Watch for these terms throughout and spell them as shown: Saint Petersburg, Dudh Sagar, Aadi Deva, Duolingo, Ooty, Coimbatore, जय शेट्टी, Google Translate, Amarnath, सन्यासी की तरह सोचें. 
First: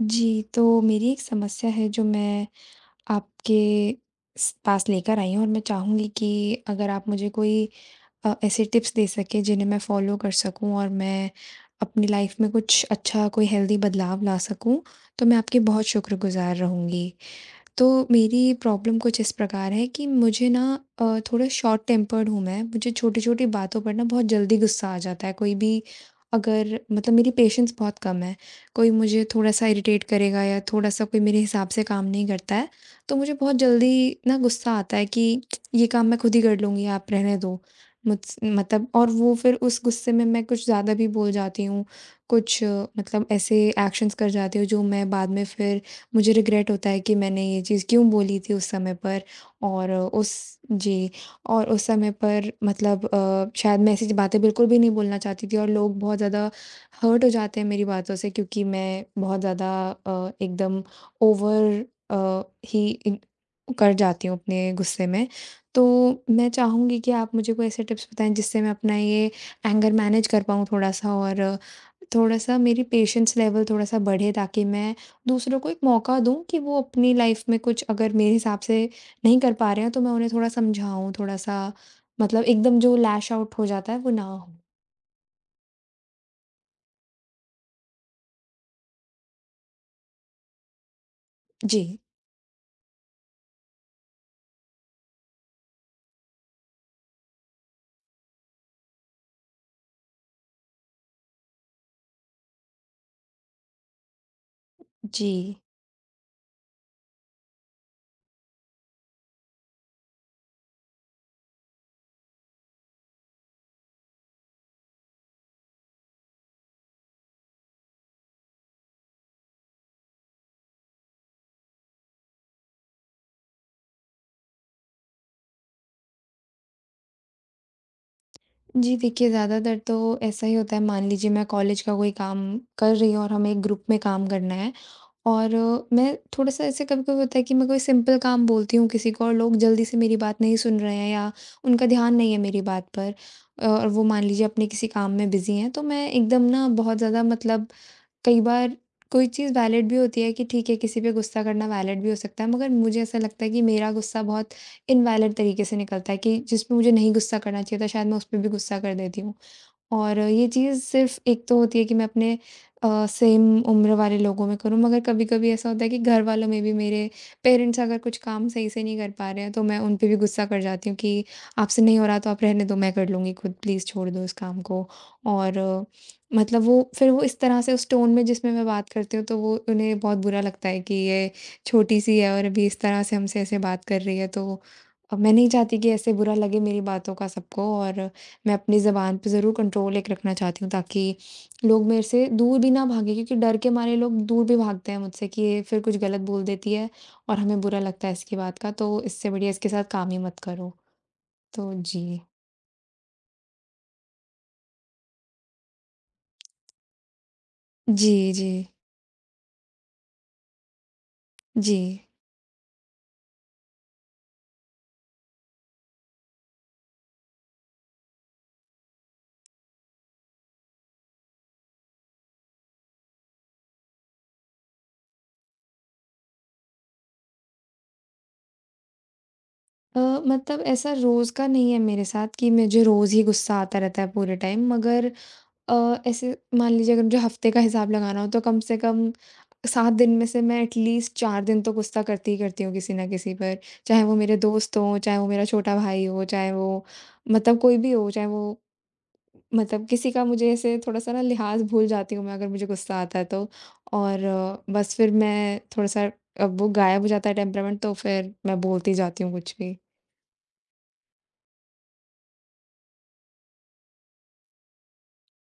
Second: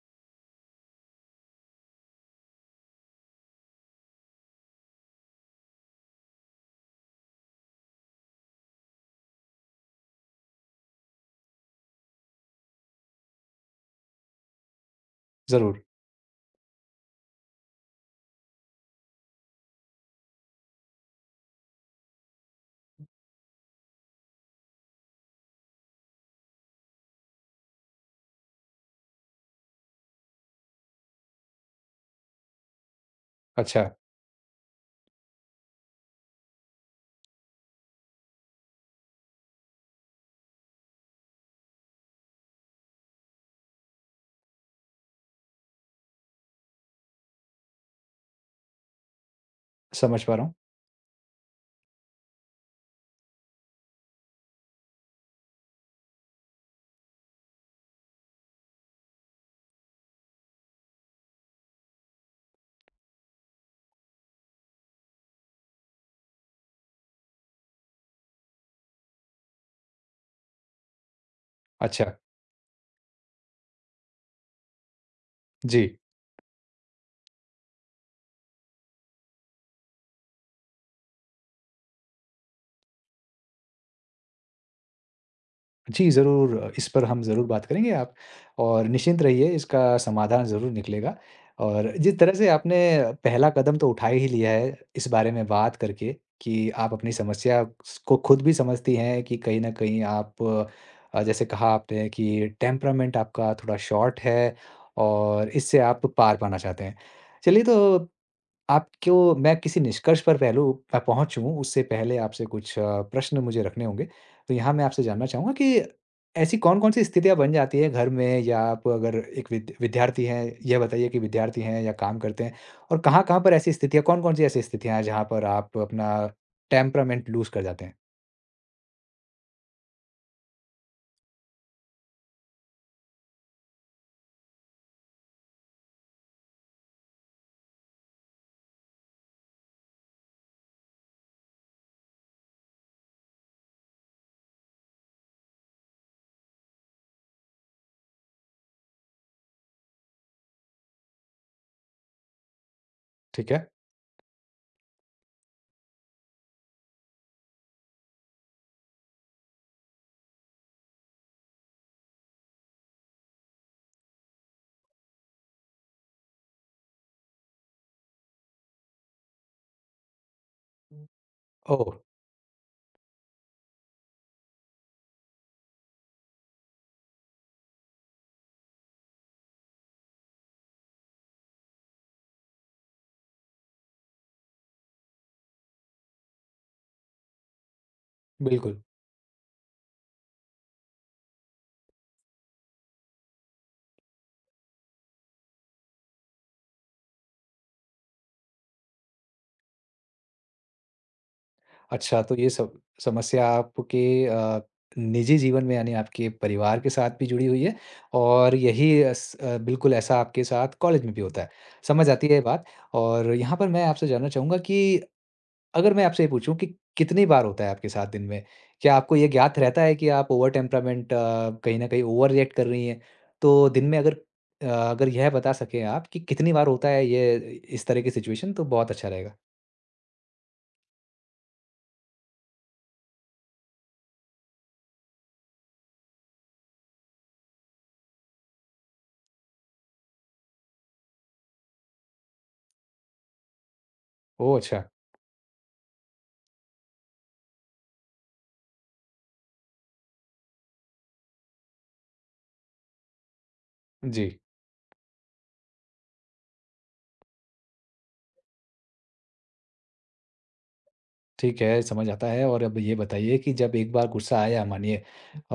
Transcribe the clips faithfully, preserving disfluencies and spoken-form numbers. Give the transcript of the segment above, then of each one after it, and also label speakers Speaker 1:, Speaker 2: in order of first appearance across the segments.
Speaker 1: जी, तो मेरी एक समस्या है जो मैं आपके स पास लेकर आई हूँ और मैं चाहूँगी कि अगर आप मुझे कोई अ, ऐसे टिप्स दे सकें जिन्हें मैं फ़ॉलो कर सकूँ और मैं अपनी लाइफ़ में कुछ अच्छा कोई हेल्दी बदलाव ला सकूँ, तो मैं आपकी
Speaker 2: ज़रूर,
Speaker 1: बहुत शुक्रगुज़ार रहूँगी। तो मेरी प्रॉब्लम कुछ इस प्रकार है कि मुझे ना अ, थोड़ा शॉर्ट टेम्पर्ड हूँ मैं। मुझे छोटी-छोटी बातों पर ना बहुत जल्दी गुस्सा आ जाता है, कोई भी अगर मतलब मेरी पेशेंस बहुत कम है। कोई मुझे थोड़ा-सा इरिटेट करेगा या थोड़ा-सा कोई मेरे हिसाब से काम नहीं करता है, तो मुझे बहुत
Speaker 2: अच्छा,
Speaker 1: जल्दी ना गुस्सा आता है कि ये काम मैं खुद ही कर लूँगी, आप रहने दो। मुझस मतलब और वो फिर उस गुस्से में मैं कुछ ज़्यादा भी बोल जाती हूँ, कुछ अ, मतलब ऐसे एक्शंस कर जाती हूँ, जो मैं बाद में फिर मुझे रिग्रेट होता है कि मैंने ये चीज़ क्यों बोली थी उस समय पर। और
Speaker 2: समझ पा
Speaker 1: उस
Speaker 2: रहा हूँ।
Speaker 1: जी, और उस समय पर मतलब अ, शायद मैं ऐसी ज बातें बिल्कुल भी नहीं बोलना चाहती थी और लोग बहुत ज़्यादा हर्ट हो जाते हैं मेरी बातों से, क्योंकि मैं बहुत ज़्यादा अ, एकदम ओवर अ, ही इन कर जाती हूँ अपने गुस्से में। तो मैं चाहूँगी कि आप मुझे कोई ऐसे टिप्स बताएँ जिससे मैं अपना ये एंगर मैनेज कर पाऊँ थोड़ा-सा, और
Speaker 2: अच्छा,
Speaker 1: थोड़ा-सा मेरी पेशेंस लेवल थोड़ा-सा बढ़े, ताकि मैं दूसरों को एक
Speaker 2: जी।
Speaker 1: मौका दूँ कि वो अपनी लाइफ़ में कुछ अगर मेरे हिसाब से नहीं कर पा रहे हैं, तो मैं उन्हें थोड़ा समझाऊँ, थोड़ा-सा मतलब एकदम जो लैश आउट हो जाता है, वो ना हो।
Speaker 2: जी, ज़रूर इस पर हम ज़रूर बात करेंगे आप और निश्चिंत रहिए इसका समाधान ज़रूर निकलेगा और
Speaker 1: जी,
Speaker 2: जिस तरह से आपने पहला कदम तो उठा ही लिया है इस बारे में बात करके कि आप अपनी समस्या स को खुद भी समझती हैं कि कहीं न कहीं आप अ, जैसे कहा आपने कि टेम्परामेंट आपका थोड़ा शॉर्ट है
Speaker 1: जी।
Speaker 2: और इससे आप पार पाना चाहते हैं। चलिए तो आपको मैं किसी निष्कर्ष पर पहलू अ, पहुँचूँ उससे पहले आपसे कुछ अ, प्रश्न मुझे रखने होंगे। तो यहाँ मैं आपसे जानना चाहूँगा कि ऐसी कौन-कौन सी स्थितियाँ बन जाती हैं घर में या आप अगर एक विद विद्यार्थी हैं, यह बताइए कि विद्यार्थी हैं या काम करते हैं? और कहाँ-कहाँ पर ऐसी स्थितियाँ कौन-कौन सी ऐसी स्थितियाँ हैं जहाँ पर आप अपना टेम्परामेंट लूज़ कर जाते हैं?
Speaker 1: जी, देखिए, ज़्यादातर तो ऐसा ही होता है। मान लीजिए, मैं कॉलेज का कोई काम कर रही हूँ और हमें एक ग्रुप में काम करना है और अ, मैं थोड़ा-सा ऐसे कभी-कभी होता है कि मैं कोई सिंपल काम बोलती हूँ किसी को और लोग जल्दी से मेरी बात नहीं सुन रहे हैं, या उनका ध्यान नहीं है मेरी बात पर, अ, और वो मान लीजिए अपने किसी काम में बिज़ी हैं, तो मैं एकदम ना बहुत ज़्यादा मतलब कई बार कोई चीज़ वैलिड भी होती है कि ठीक है, किसी पे गुस्सा करना वैलिड भी हो सकता है, मगर मुझे ऐसा लगता है
Speaker 2: ठीक
Speaker 1: कि
Speaker 2: है।
Speaker 1: मेरा गुस्सा बहुत इनवैलिड तरीके से निकलता है कि जिस पे मुझे नहीं गुस्सा करना चाहिए था, शायद मैं उस पे भी गुस्सा कर देती हूँ। और ये चीज़ सिर्फ़ एक तो होती है कि मैं अपने अ, सेम उम्र वाले लोगों में करूँ, मगर कभी-कभी ऐसा होता है कि घर वालों में भी मेरे पेरेंट्स अगर कुछ काम सही से नहीं कर पा रहे हैं, तो मैं उन पे भी गुस्सा कर जाती हूँ कि आपसे
Speaker 2: ओह!
Speaker 1: नहीं हो रहा तो आप रहने दो, मैं कर लूँगी खुद, प्लीज़ छोड़ दो इस काम को। और अ, मतलब वो फिर वो इस तरह से उस टोन में जिसमें मैं बात करती हूँ, तो वो उन्हें बहुत बुरा लगता है कि ये छोटी-सी है और अभी इस तरह से हमसे ऐसे बात कर रही है। तो अब मैं नहीं चाहती कि ऐसे बुरा लगे मेरी बातों का सबको, और मैं
Speaker 2: बिल्कुल।
Speaker 1: अपनी ज़बान पे ज़रूर कंट्रोल एक रखना चाहती हूँ ताकि लोग मेरे से दूर भी ना भागें, क्योंकि डर के मारे लोग दूर भी भागते हैं मुझसे कि ये फिर कुछ गलत बोल देती है और हमें बुरा लगता है इसकी बात का, तो इससे बढ़िया इसके साथ काम ही मत करो। तो जी।
Speaker 2: अच्छा, तो ये सब समस्या आपके अ, निजी जीवन में यानी आपके परिवार के साथ भी जुड़ी हुई है
Speaker 1: जी, जी।
Speaker 2: और यही अस अ, बिल्कुल ऐसा आपके साथ कॉलेज में भी होता है।
Speaker 1: जी।
Speaker 2: समझ आती है ये बात और यहाँ पर मैं आपसे जानना चाहूँगा कि अगर मैं आपसे ये पूछूँ कि कितनी बार होता है आपके साथ दिन में? क्या आपको ये ज्ञात रहता है कि आप ओवर टेम्परामेंट अ, कहीं न कहीं ओवर रिएक्ट कर रही हैं? तो दिन में अगर अ, अगर यह बता सकें आप कि कितनी बार होता है ये इस तरह की सिचुएशन तो बहुत अच्छा रहेगा।
Speaker 1: अ, मतलब ऐसा रोज़ का नहीं है मेरे साथ कि मुझे रोज़ ही गुस्सा आता रहता है पूरे टाइम, मगर अ, ऐसे मान लीजिए अगर मुझे हफ़्ते का हिसाब लगाना हो, तो कम से कम सात दिन में से मैं एटलीस्ट चार दिन तो गुस्सा करती ही करती हूँ किसी ना किसी पर। चाहे वो मेरे
Speaker 2: ओह!
Speaker 1: दोस्त
Speaker 2: अच्छा।
Speaker 1: हों, चाहे वो मेरा छोटा भाई हो, चाहे वो मतलब कोई भी हो, चाहे वो मतलब किसी का मुझे ऐसे थोड़ा-सा ना लिहाज़ भूल जाती हूँ मैं अगर मुझे गुस्सा आता है तो। और
Speaker 2: जी।
Speaker 1: अ, बस फिर मैं थोड़ा-सा अब वो गायब हो जाता है टेम्परामेंट, तो फिर मैं बोलती जाती हूँ कुछ भी।
Speaker 2: ठीक है, समझ आता है और अब ये बताइए कि जब एक बार गुस्सा आया मानिए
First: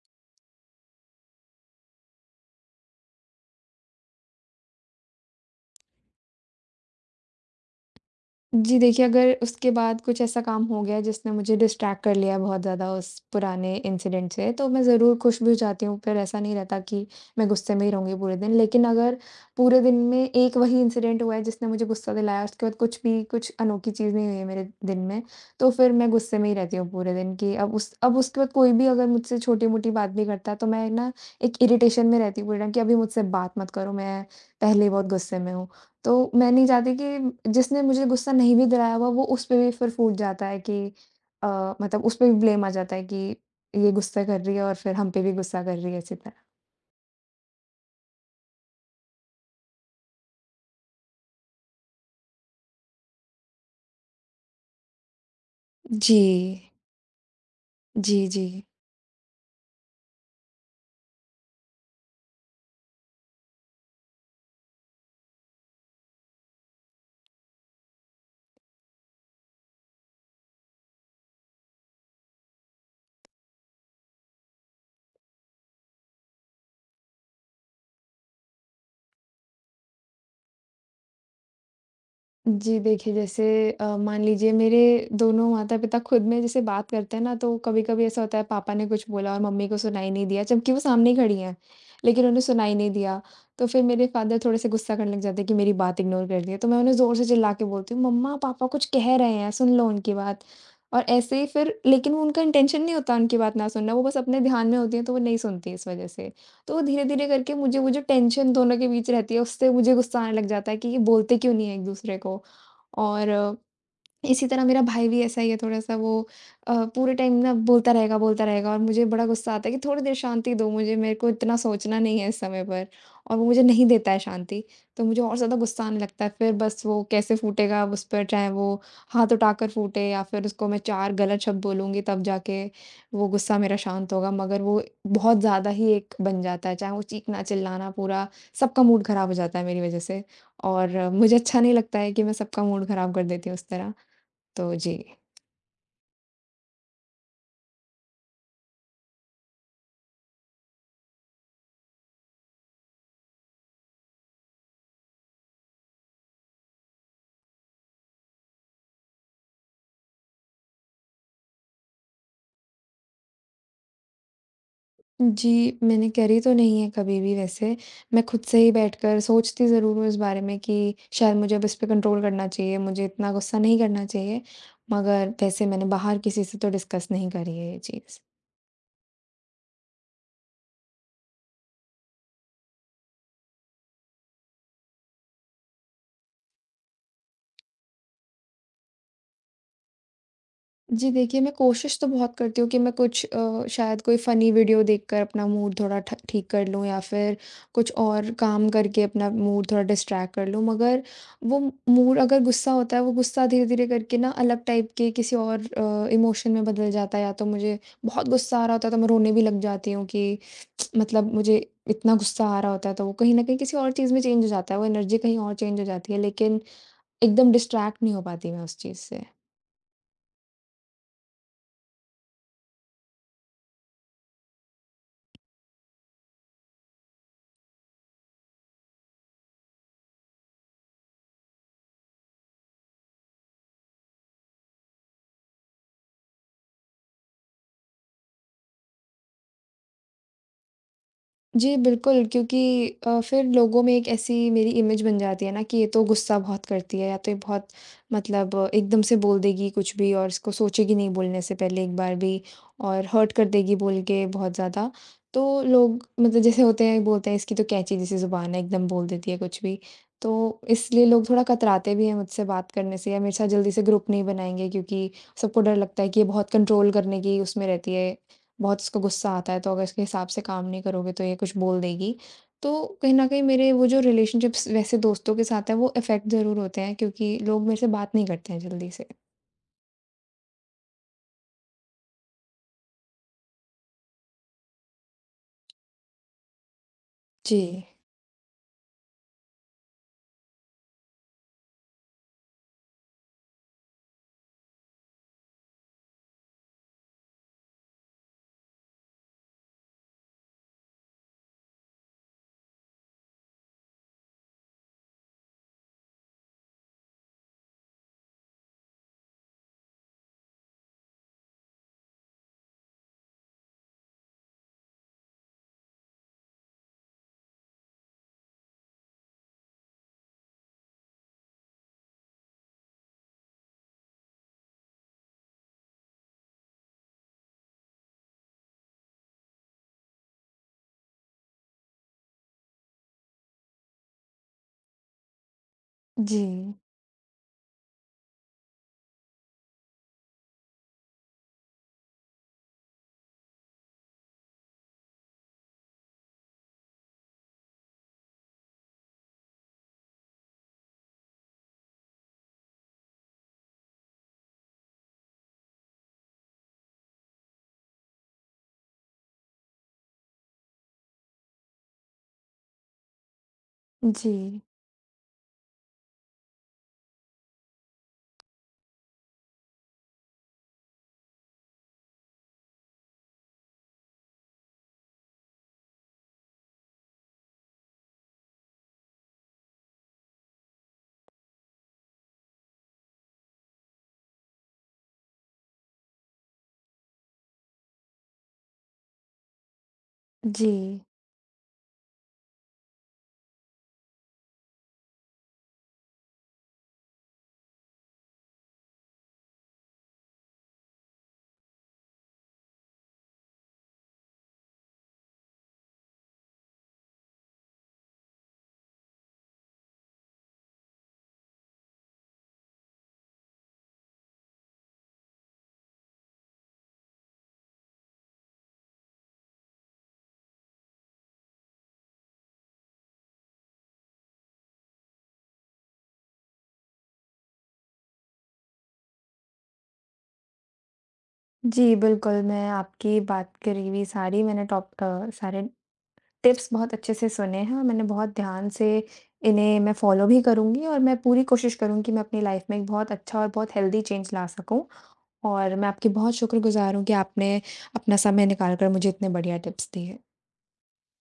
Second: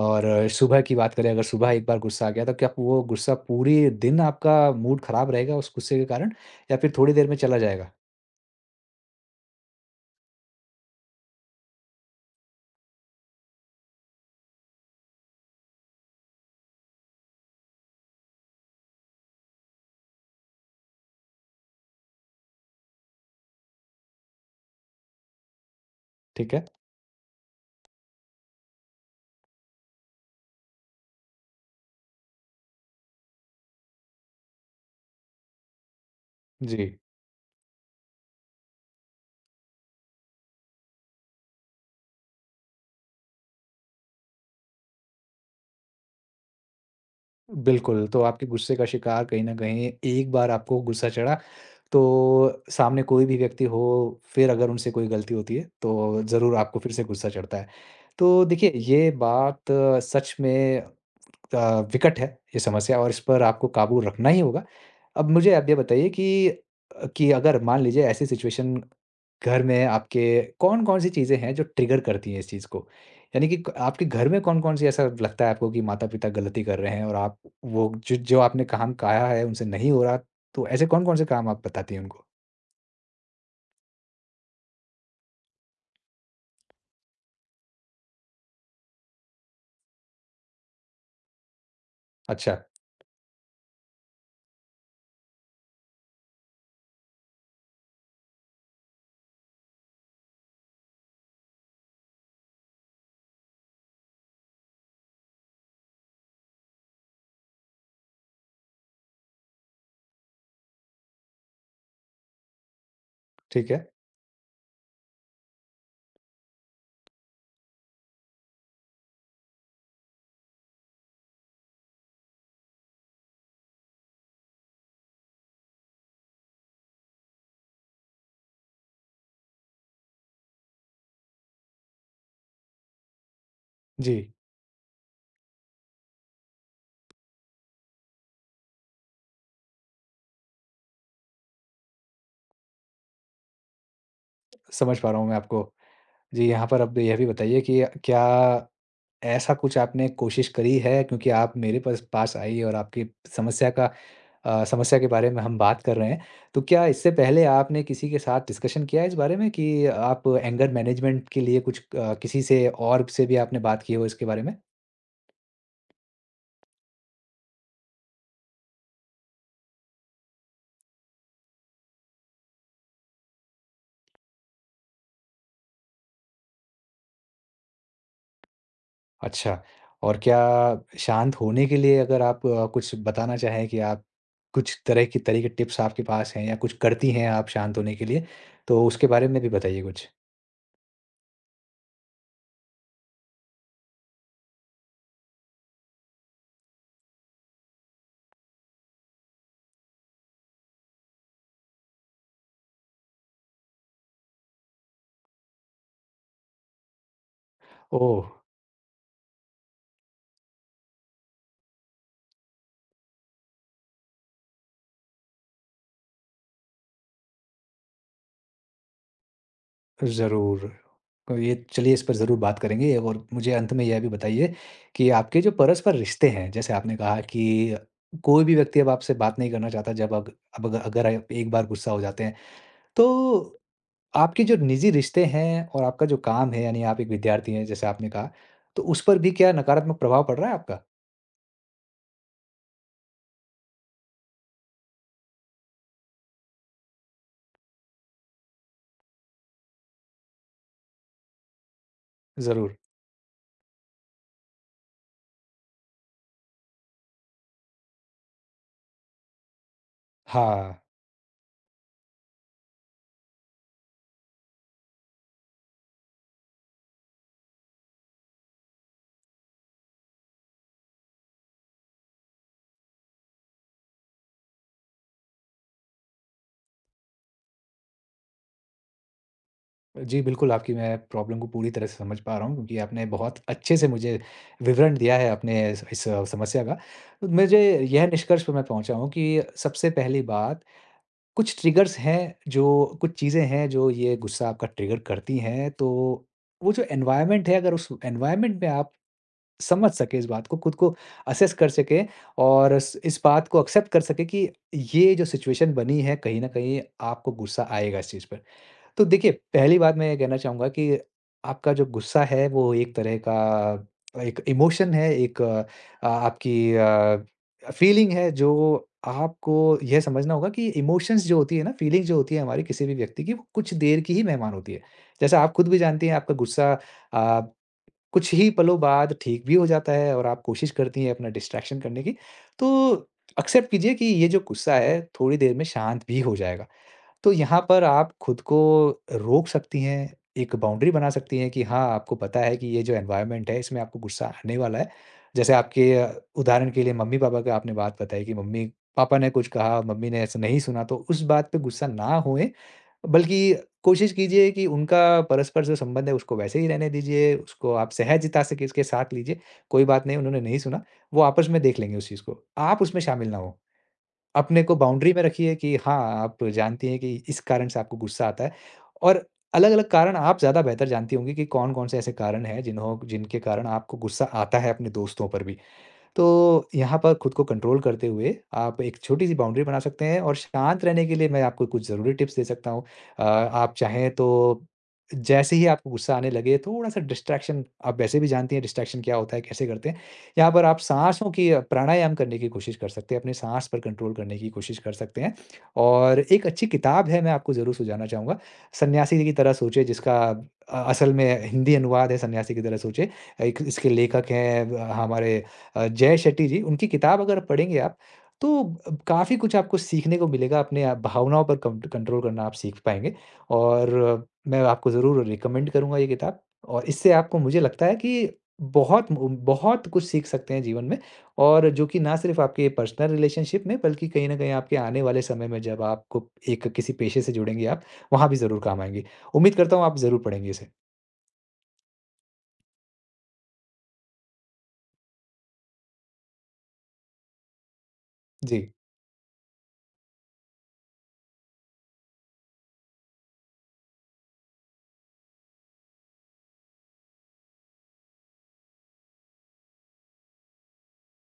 Speaker 2: और सुबह की बात करें अगर सुबह एक बार गुस्सा आ गया तो क्या वो गुस्सा पूरे दिन आपका मूड ख़राब रहेगा उस गुस्से के कारण? या फिर थोड़ी देर में चला जाएगा?
Speaker 1: जी देखिए, अगर उसके बाद कुछ ऐसा काम हो गया जिसने मुझे डिस्ट्रैक्ट कर लिया है बहुत ज़्यादा उस पुराने इंसिडेंट से, तो मैं ज़रूर खुश भी हो जाती हूँ, फिर ऐसा नहीं रहता कि मैं गुस्से में ही रहूँगी पूरे दिन। लेकिन अगर पूरे दिन में एक वही इंसिडेंट हुआ है जिसने मुझे गुस्सा दिलाया, उसके बाद कुछ भी कुछ अनोखी चीज़ नहीं हुई है मेरे दिन में, तो फिर मैं गुस्से में
Speaker 2: ठीक
Speaker 1: ही
Speaker 2: है।
Speaker 1: रहती हूँ पूरे दिन कि अब उस अब उसके बाद कोई भी अगर मुझसे छोटी-मोटी बात भी करता है, तो मैं ना एक इरिटेशन में रहती हूँ पूरे टाइम कि अभी मुझसे बात मत करो, मैं पहले ही बहुत गुस्से में हूँ। तो मैं नहीं चाहती
Speaker 2: जी,
Speaker 1: कि जिसने मुझे गुस्सा नहीं भी दिलाया हुआ वो उस पे भी फिर फूट जाता है कि अ, मतलब उस पे भी ब्लेम आ जाता है कि ये गुस्सा कर रही है और फिर हम पे भी गुस्सा कर रही है इसी तरह।
Speaker 2: बिल्कुल, तो आपके गुस्से का शिकार कहीं न कहीं एक बार आपको गुस्सा चढ़ा, तो सामने कोई भी व्यक्ति हो, फिर अगर उनसे कोई गलती होती है,
Speaker 1: जी।
Speaker 2: तो ज़रूर आपको फिर से गुस्सा चढ़ता है।
Speaker 1: जी, जी।
Speaker 2: तो देखिए, ये बात अ, सच में अ, विकट है ये समस्या और इस पर आपको काबू रखना ही होगा। अब मुझे आप ये बताइए कि अ, कि अगर मान लीजिए ऐसी सिचुएशन घर में आपके कौन-कौन सी चीज़ें हैं जो ट्रिगर करती हैं इस चीज़ को? यानी कि क आपके घर में कौन-कौन सी ऐसा लगता है आपको कि माता-पिता गलती कर रहे हैं और आप वो जो जो आपने काम कहा है उनसे नहीं हो रहा, तो ऐसे कौन-कौन से काम आप बताती हैं उनको?
Speaker 1: जी, देखिए जैसे अ, मान लीजिए, मेरे दोनों माता-पिता खुद में जैसे बात करते हैं ना, तो कभी-कभी ऐसा होता है पापा ने कुछ बोला और मम्मी को सुनाई नहीं दिया, जबकि वो सामने ही खड़ी हैं, लेकिन उन्हें
Speaker 2: अच्छा,
Speaker 1: सुनाई नहीं दिया। तो फिर मेरे फादर थोड़े से गुस्सा करने लग जाते हैं कि मेरी बात इग्नोर कर रही है, तो मैं उन्हें ज़ोर से चिल्ला के बोलती हूँ, "मम्मा, पापा कुछ कह रहे हैं, सुन लो उनकी बात।" और ऐसे ही फिर, लेकिन वो उनका इंटेंशन नहीं होता उनकी बात ना सुनना, वो बस अपने ध्यान में होती हैं तो वो नहीं सुनती इस वजह से। तो धीरे-धीरे करके मुझे वो जो टेंशन दोनों के बीच रहती है उससे मुझे गुस्सा आने लग जाता है कि ये बोलते क्यों नहीं है एक-दूसरे को। और
Speaker 2: ठीक है।
Speaker 1: इसी तरह मेरा भाई भी ऐसा ही है, थोड़ा-सा वो अ, पूरे टाइम ना बोलता रहेगा, बोलता रहेगा, और मुझे बड़ा गुस्सा आता है कि थोड़ी देर शांति दो मुझे, मेरे को इतना सोचना नहीं है इस समय पर, और वो मुझे नहीं देता है शांति। तो मुझे और ज़्यादा गुस्सा आने लगता है, फिर बस वो कैसे फूटेगा अब उस पर, चाहे वो हाथ उठाकर फूटे या फिर उसको मैं चार गलत शब्द बोलूँगी तब जाके वो गुस्सा मेरा शांत होगा,
Speaker 2: जी,
Speaker 1: मगर वो बहुत ज़्यादा ही एक बन जाता है, चाहे वो चीखना-चिल्लाना पूरा सबका मूड खराब हो जाता है मेरी वजह से, और मुझे अच्छा नहीं लगता है कि मैं सबका मूड खराब कर देती हूँ उस तरह। तो जी।
Speaker 2: समझ पा रहा हूँ मैं आपको। जी, यहाँ पर अब यह भी बताइए कि क्या ऐसा कुछ आपने कोशिश करी है क्योंकि आप मेरे पास पास आई और आपकी समस्या का अ, समस्या के बारे में हम बात कर रहे हैं। तो क्या इससे पहले आपने किसी के साथ डिस्कशन किया है इस बारे में कि आप एंगर मैनेजमेंट के लिए कुछ अ, किसी से और से भी आपने बात की हो इसके बारे में?
Speaker 1: जी, मैंने करी तो नहीं है कभी भी वैसे, मैं खुद से ही बैठकर सोचती ज़रूर हूँ इस बारे में कि शायद मुझे अब इस पे कंट्रोल करना चाहिए, मुझे इतना गुस्सा नहीं करना चाहिए, मगर वैसे मैंने बाहर किसी से तो डिस्कस नहीं करी है ये चीज़।
Speaker 2: अच्छा और क्या शांत होने के लिए अगर आप अ, कुछ बताना चाहें कि आप कुछ तरह की तरह के टिप्स आपके पास हैं या कुछ करती हैं आप शांत होने के लिए, तो उसके बारे में भी बताइए कुछ?
Speaker 1: जी देखिए, मैं कोशिश तो बहुत करती हूँ कि मैं कुछ अ, शायद कोई फ़नी वीडियो देखकर अपना मूड थोड़ा ठ ठीक कर लूँ, या फिर कुछ और काम करके अपना मूड थोड़ा डिस्ट्रैक्ट कर लूँ। मगर वो मूड अगर गुस्सा होता है, वो गुस्सा धीरे-धीरे करके ना अलग टाइप के किसी और अ, इमोशन में बदल जाता है। या तो मुझे
Speaker 2: ओह!
Speaker 1: बहुत गुस्सा आ रहा होता है तो मैं रोने भी लग जाती हूँ कि मतलब मुझे इतना गुस्सा आ रहा होता है तो वो कहीं न कहीं किसी और चीज़ में चेंज हो जाता है। वो एनर्जी कहीं और चेंज हो जाती है, लेकिन एकदम डिस्ट्रैक्ट नहीं हो पाती मैं उस चीज़ से।
Speaker 2: ज़रूर। तो ये चलिए इस पर ज़रूर बात करेंगे और मुझे अंत में यह भी बताइए कि आपके जो परस्पर रिश्ते हैं, जैसे आपने कहा कि कोई भी व्यक्ति अब आपसे बात नहीं करना चाहता जब अग अब अग अगर आप एक बार गुस्सा हो जाते हैं। तो आपके जो निजी रिश्ते हैं और आपका जो काम है यानी आप एक विद्यार्थी हैं जैसे आपने कहा, तो उस पर भी क्या नकारात्मक प्रभाव पड़ रहा है आपका?
Speaker 1: जी, बिल्कुल, क्योंकि अ, फिर लोगों में एक ऐसी मेरी इमेज बन जाती है ना कि ये तो गुस्सा बहुत करती है, या तो ये बहुत मतलब अ, एकदम से बोल देगी कुछ भी और इसको सोचेगी नहीं बोलने से पहले एक बार भी,
Speaker 2: ज़रूर।
Speaker 1: और हर्ट कर देगी बोल के बहुत ज़्यादा। तो लोग मतलब जैसे होते हैं बोलते हैं इसकी तो कैंची जैसी ज़ुबान है, एकदम बोल देती है कुछ भी। तो
Speaker 2: हाँ।
Speaker 1: इसलिए लोग थोड़ा कतराते भी हैं मुझसे बात करने से, या मेरे साथ जल्दी से ग्रुप नहीं बनाएँगे, क्योंकि सबको डर लगता है कि ये बहुत कंट्रोल करने की उसमें रहती है, बहुत इसको गुस्सा आता है, तो अगर इसके हिसाब से काम नहीं करोगे तो ये कुछ बोल देगी। तो कहीं न कहीं मेरे वो जो रिलेशनशिप्स वैसे दोस्तों के साथ है वो इफ़ेक्ट ज़रूर होते हैं, क्योंकि लोग मेरे से बात नहीं करते हैं जल्दी से।
Speaker 2: जी, बिल्कुल, आपकी मैं प्रॉब्लम को पूरी तरह से समझ पा रहा हूँ क्योंकि आपने बहुत अच्छे से मुझे विवरण दिया है अपने इस इस समस्या का। तो
Speaker 1: जी।
Speaker 2: मुझे यह निष्कर्ष पे मैं पहुँचा हूँ कि सबसे पहली बात, कुछ ट्रिगर्स हैं जो कुछ चीज़ें हैं जो ये गुस्सा आपका ट्रिगर करती हैं, तो वो जो एनवायरनमेंट है अगर उस एनवायरनमेंट में आप समझ सकें इस बात को, खुद को असेस कर सकें और इस इस बात को एक्सेप्ट कर सकें कि ये जो सिचुएशन बनी है, कहीं न कहीं आपको गुस्सा आएगा इस चीज़ पे। तो देखिए, पहली बात मैं ये कहना चाहूँगा कि आपका जो गुस्सा है वो एक तरह का एक इमोशन है, एक अ, आपकी अ, फीलिंग है जो आपको यह समझना होगा कि इमोशंस जो होती है ना, फीलिंग जो होती है हमारी किसी भी व्यक्ति की वो कुछ देर की ही मेहमान होती है। जैसा आप खुद भी जानती हैं आपका गुस्सा अ, कुछ ही पलों बाद ठीक भी हो जाता है और आप कोशिश करती हैं अपना डिस्ट्रैक्शन करने की। तो एक्सेप्ट कीजिए कि ये जो गुस्सा है थोड़ी देर में शांत भी हो
Speaker 1: जी,
Speaker 2: जाएगा। तो यहाँ पर आप खुद को रोक सकती हैं, एक बाउंड्री बना सकती हैं कि हाँ, आपको पता है कि ये जो एनवायरनमेंट है, इसमें आपको गुस्सा आने वाला है। जैसे आपके अ, उदाहरण के लिए मम्मी-पापा का आपने बात बताई कि मम्मी-पापा ने कुछ कहा, मम्मी ने ऐसा नहीं सुना, तो उस बात पे गुस्सा ना होएँ, बल्कि कोशिश कीजिए कि उनका परस्पर जो संबंध है, उसको वैसे ही रहने दीजिए, उसको आप सहजता से किसके साथ लीजिए, कोई बात नहीं, उन्होंने नहीं सुना, वो आपस में देख लेंगे उस चीज़ को। आप उसमें शामिल ना हों।
Speaker 1: जी,
Speaker 2: अपने को बाउंड्री में रखिए कि हाँ, आप जानती हैं कि इस कारण से आपको गुस्सा आता है और अलग-अलग कारण आप ज़्यादा बेहतर जानती होंगी कि कौन-कौन से ऐसे कारण हैं जिन्हों जिनके कारण आपको गुस्सा आता है अपने दोस्तों पर भी। तो यहाँ पर खुद को कंट्रोल करते हुए आप एक छोटी-सी बाउंड्री बना सकते हैं और शांत रहने के लिए मैं आपको कुछ ज़रूरी टिप्स दे सकता हूँ। अ, आप चाहें तो जैसे ही आपको गुस्सा आने लगे, थोड़ा-सा डिस्ट्रैक्शन आप वैसे भी जानती हैं डिस्ट्रैक्शन क्या होता है, कैसे करते हैं। यहाँ पर
Speaker 1: जी।
Speaker 2: आप सांसों की अ, प्राणायाम करने की कोशिश कर सकते हैं, अपने साँस पर कंट्रोल करने की कोशिश कर सकते हैं। और एक अच्छी किताब है, मैं आपको ज़रूर सुझाना चाहूँगा, सन्यासी की तरह सोचें जिसका अ, असल में हिंदी अनुवाद है सन्यासी की तरह सोचें। एक इसके लेखक हैं अ, हमारे अ, जय शेट्टी जी, उनकी किताब अगर पढ़ेंगे आप, तो ब काफ़ी कुछ आपको सीखने को मिलेगा, अपने आप भावनाओं पर कंट कंट्रोल करना आप सीख पाएँगे और अ, मैं आपको ज़रूर रिकमेंड करूँगा ये किताब और इससे आपको मुझे लगता है कि बहुत मु बहुत कुछ सीख सकते हैं जीवन में और जो कि ना सिर्फ़ आपके पर्सनल रिलेशनशिप में, बल्कि कहीं न कहीं आपके आने वाले समय में जब आपको एक किसी पेशे से जुड़ेंगे आप, वहाँ भी ज़रूर काम आएँगी। उम्मीद करता हूँ आप ज़रूर पढ़ेंगे इसे।
Speaker 1: जी, बिल्कुल, मैं आपकी बात करी हुई सारी मैंने टॉप अ, सारे टिप्स बहुत अच्छे से सुने हैं, और मैंने बहुत
Speaker 2: जी।
Speaker 1: ध्यान से इन्हें मैं फ़ॉलो भी करूँगी और मैं पूरी कोशिश करूँगी कि मैं अपनी लाइफ़ में एक बहुत अच्छा और बहुत हेल्दी चेंज ला सकूँ। और मैं आपकी बहुत शुक्रगुज़ार हूँ कि आपने अपना समय निकाल कर मुझे इतने बढ़िया टिप्स दिए।